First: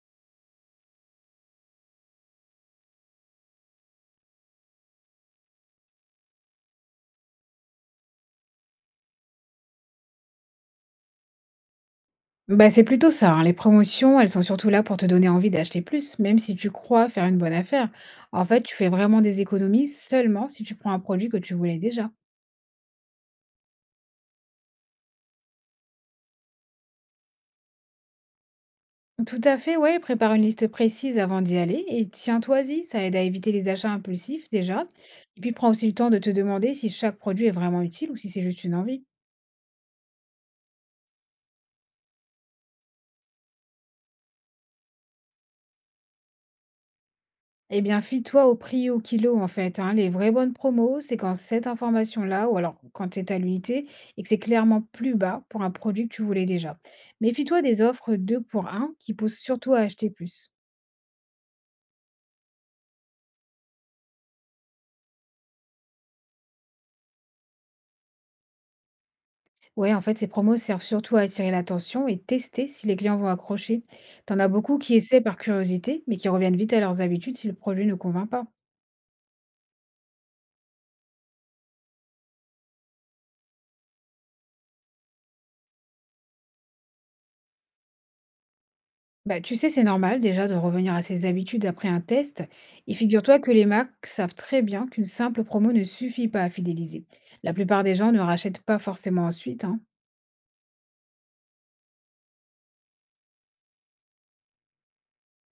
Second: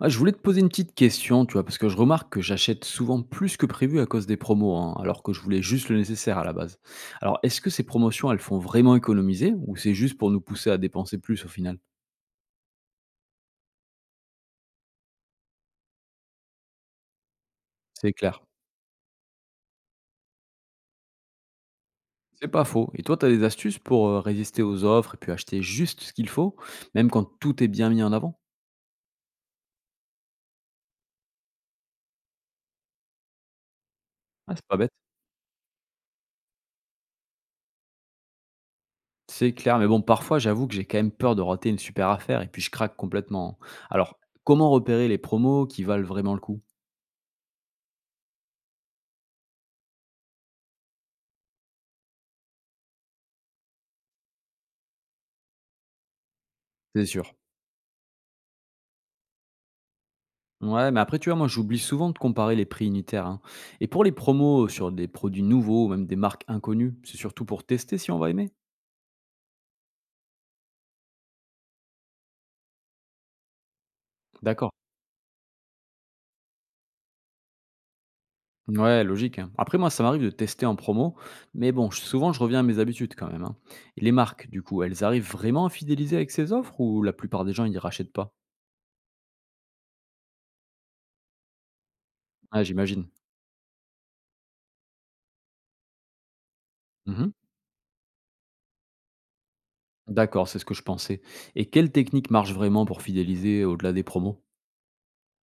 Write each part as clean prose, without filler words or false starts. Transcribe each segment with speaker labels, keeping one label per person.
Speaker 1: Ah, je voulais te poser une petite question, tu vois, parce que je remarque que j'achète souvent plus que prévu à cause des promos, hein, alors que je voulais juste le nécessaire à la base. Alors, est-ce que ces promotions, elles font vraiment économiser ou c'est juste pour nous pousser à dépenser plus au final?
Speaker 2: Bah, c'est plutôt ça, hein. Les promotions, elles sont surtout là pour te donner envie d'acheter plus, même si tu crois faire une bonne affaire.
Speaker 1: C'est clair.
Speaker 2: En fait, tu fais vraiment des économies seulement si tu prends un produit que tu voulais déjà.
Speaker 1: C'est pas faux. Et toi, tu as des astuces pour résister aux offres et puis acheter juste ce qu'il faut, même quand tout est bien mis en avant?
Speaker 2: Tout à fait, ouais, prépare une liste précise avant d'y aller et tiens-toi-y, ça aide à éviter les achats impulsifs
Speaker 1: Ah, c'est pas
Speaker 2: déjà.
Speaker 1: bête.
Speaker 2: Et puis prends aussi le temps de te demander si chaque produit est vraiment utile ou si c'est juste une envie.
Speaker 1: C'est clair, mais bon, parfois, j'avoue que j'ai quand même peur de rater une super affaire et puis je craque complètement, hein. Alors, comment repérer les promos qui valent vraiment le coup?
Speaker 2: Eh bien, fie-toi au prix au kilo, en fait, hein. Les vraies bonnes promos, c'est quand cette information-là, ou alors quand c'est à l'unité, et que c'est clairement plus bas pour un produit que tu voulais déjà.
Speaker 1: C'est sûr.
Speaker 2: Méfie-toi des offres 2 pour un qui poussent surtout à acheter plus.
Speaker 1: Ouais, mais après, tu vois, moi, j'oublie souvent de comparer les prix unitaires, hein. Et pour les promos sur des produits nouveaux ou même des marques inconnues, c'est surtout pour tester si on va aimer.
Speaker 2: Ouais, en fait, ces promos servent surtout à attirer l'attention et tester si les clients vont accrocher. T'en as
Speaker 1: D'accord.
Speaker 2: beaucoup qui essaient par curiosité, mais qui reviennent vite à leurs habitudes si le produit ne convainc pas.
Speaker 1: Ouais, logique, hein. Après, moi, ça m'arrive de tester en promo, mais bon, souvent, je reviens à mes habitudes quand même, hein. Et les marques, du coup, elles arrivent vraiment à fidéliser avec ces offres ou la plupart des gens, ils rachètent pas?
Speaker 2: Bah, tu sais, c'est normal déjà de revenir à ses habitudes après un test.
Speaker 1: Ah,
Speaker 2: Et
Speaker 1: j'imagine.
Speaker 2: figure-toi que les marques savent très bien qu'une simple promo ne suffit pas à fidéliser.
Speaker 1: Mhm.
Speaker 2: La plupart des gens ne rachètent pas forcément ensuite, hein.
Speaker 1: D'accord, c'est ce que je pensais. Et quelle technique marche vraiment pour fidéliser au-delà des promos?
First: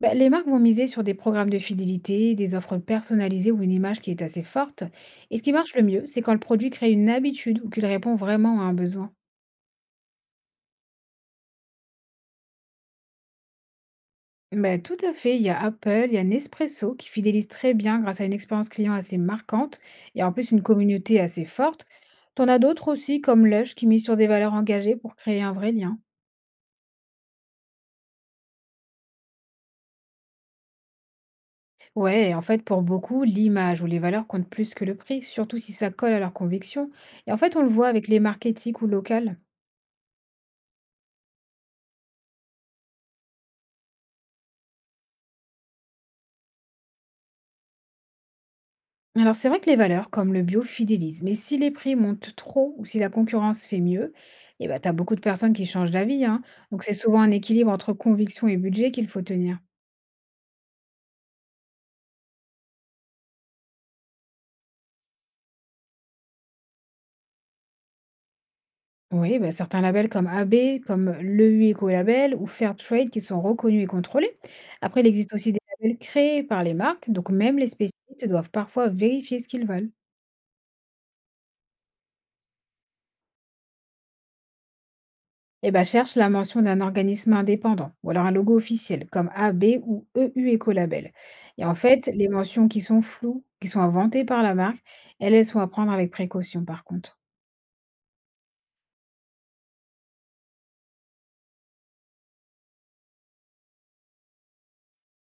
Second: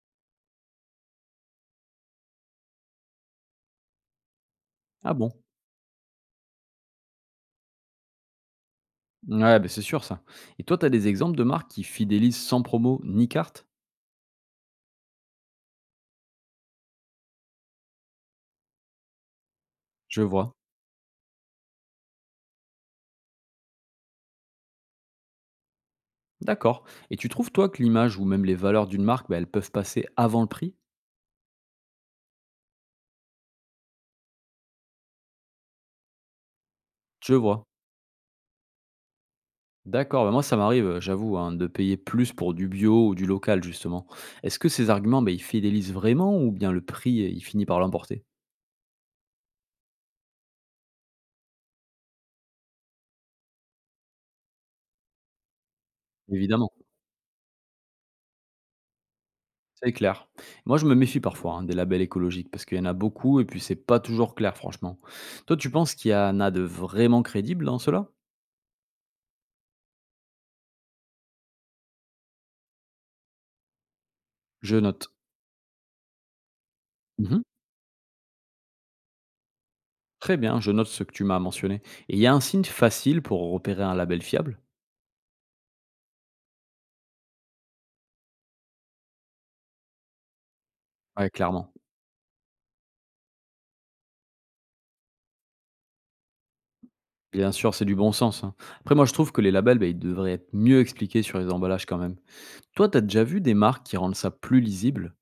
Speaker 2: Bah, les marques vont miser sur des programmes de fidélité, des offres personnalisées ou une image qui est assez forte.
Speaker 1: Ah bon?
Speaker 2: Et ce qui marche le mieux, c'est quand le produit crée une habitude ou qu'il répond vraiment à un besoin.
Speaker 1: Ouais, bah, c'est sûr ça. Et toi, tu as des exemples de marques qui fidélisent sans promo ni carte?
Speaker 2: Ben, tout à fait, il y a Apple, il y a Nespresso qui fidélise très bien grâce à une expérience client assez marquante
Speaker 1: Je
Speaker 2: et en plus
Speaker 1: vois.
Speaker 2: une communauté assez forte. T'en as d'autres aussi comme Lush qui mise sur des valeurs engagées pour créer un vrai lien.
Speaker 1: D'accord. Et tu trouves, toi, que l'image ou même les valeurs d'une marque, bah, elles peuvent passer avant le prix?
Speaker 2: Ouais, et en fait pour beaucoup, l'image ou les valeurs comptent plus que le prix, surtout si ça colle à leurs convictions.
Speaker 1: Je
Speaker 2: Et en fait on
Speaker 1: vois.
Speaker 2: le voit avec les marques éthiques ou locales.
Speaker 1: D'accord. Bah, moi, ça m'arrive, j'avoue, hein, de payer plus pour du bio ou du local, justement. Est-ce que ces arguments, bah, ils fidélisent vraiment ou bien le prix, il finit par l'emporter?
Speaker 2: Alors c'est vrai que les valeurs comme le bio fidélisent, mais si les prix montent trop ou si la concurrence fait mieux, eh ben, t'as beaucoup de personnes qui changent d'avis, hein.
Speaker 1: Évidemment.
Speaker 2: Donc c'est souvent un équilibre entre conviction et budget qu'il faut tenir.
Speaker 1: C'est clair. Moi, je me méfie parfois hein, des labels écologiques parce qu'il y en a beaucoup et puis c'est pas toujours clair, franchement. Toi, tu penses qu'il y en a de vraiment crédibles dans cela?
Speaker 2: Oui, bah, certains labels comme AB, comme le l'EU Écolabel ou Fairtrade qui sont reconnus et contrôlés.
Speaker 1: Je
Speaker 2: Après,
Speaker 1: note.
Speaker 2: il existe aussi des labels créés par les marques, donc
Speaker 1: Mhm.
Speaker 2: même les spécialistes doivent parfois vérifier ce qu'ils veulent.
Speaker 1: Très bien, je note ce que tu m'as mentionné. Et il y a un signe facile pour repérer un label fiable?
Speaker 2: Et bah, cherche la mention d'un organisme indépendant ou alors un logo officiel comme AB ou EU Écolabel.
Speaker 1: Ouais,
Speaker 2: Et
Speaker 1: clairement.
Speaker 2: en fait, les mentions qui sont floues, qui sont inventées par la marque, elles sont à prendre avec précaution par contre.
Speaker 1: Bien sûr, c'est du bon sens, hein. Après moi, je trouve que les labels, bah, ils devraient être mieux expliqués sur les emballages quand même. Toi, t'as déjà vu des marques qui rendent ça plus lisible?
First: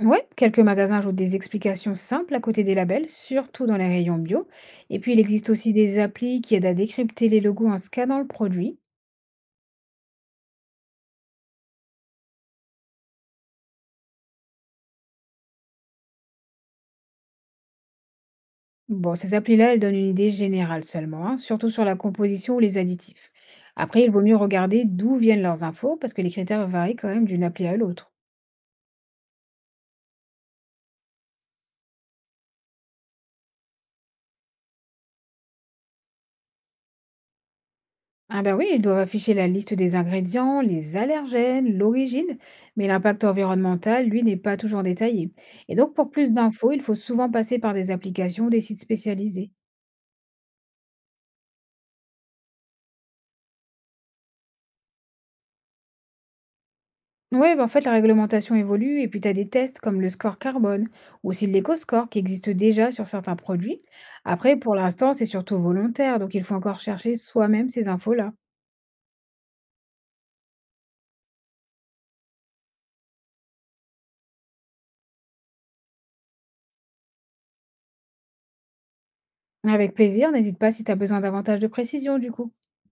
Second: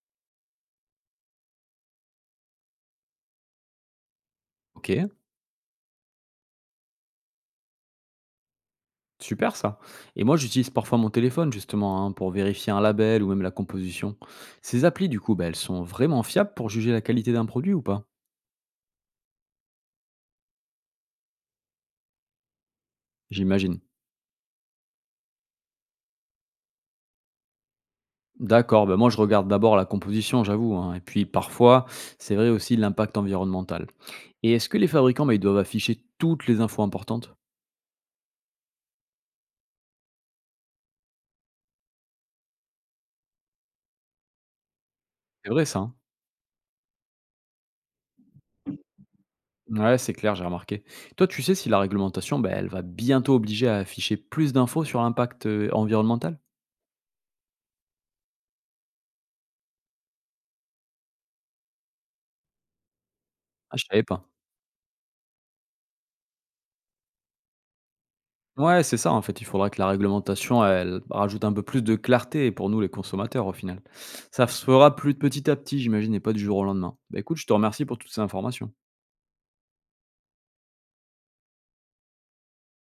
Speaker 2: Ouais, quelques magasins ajoutent des explications simples à côté des labels, surtout dans les rayons bio. Et
Speaker 1: OK,
Speaker 2: puis, il existe aussi des applis qui aident à décrypter les logos en scannant le produit.
Speaker 1: super ça. Et moi, j'utilise parfois mon téléphone justement, hein, pour vérifier un label ou même la composition. Ces applis, du coup, bah, elles sont vraiment fiables pour juger la qualité d'un produit ou pas?
Speaker 2: Bon, ces applis-là, elles donnent une idée générale seulement, hein, surtout sur la composition ou les additifs.
Speaker 1: J'imagine.
Speaker 2: Après, il vaut mieux regarder d'où viennent leurs infos, parce que les critères varient quand même d'une appli à l'autre.
Speaker 1: D'accord. Ben moi je regarde d'abord la composition, j'avoue, hein, et puis parfois, c'est vrai aussi l'impact environnemental. Et est-ce que les fabricants, ben, ils doivent afficher toutes les infos importantes?
Speaker 2: Ah ben oui, ils doivent afficher la liste des ingrédients, les allergènes, l'origine, mais l'impact environnemental, lui, n'est pas toujours détaillé.
Speaker 1: C'est vrai
Speaker 2: Et
Speaker 1: ça, hein?
Speaker 2: donc, pour plus d'infos, il faut souvent passer par des applications ou des sites spécialisés.
Speaker 1: Ouais, c'est clair, j'ai remarqué. Toi, tu sais si la réglementation, ben, elle va bientôt obliger à afficher plus d'infos sur l'impact, environnemental?
Speaker 2: Oui, bah, en fait, la réglementation évolue et puis tu as des tests comme le score carbone ou aussi l'éco-score qui existe déjà sur certains
Speaker 1: Ah,
Speaker 2: produits.
Speaker 1: je savais pas.
Speaker 2: Après, pour l'instant, c'est surtout volontaire, donc il faut encore chercher soi-même ces infos-là.
Speaker 1: Ouais, c'est ça, en fait, il faudra que la réglementation, elle rajoute un peu plus de clarté pour nous, les consommateurs, au final. Ça se fera plus de petit à petit, j'imagine, et pas du jour au lendemain. Bah, écoute, je te remercie pour toutes ces informations.
Speaker 2: Avec plaisir, n'hésite pas si tu as besoin davantage de précision du coup.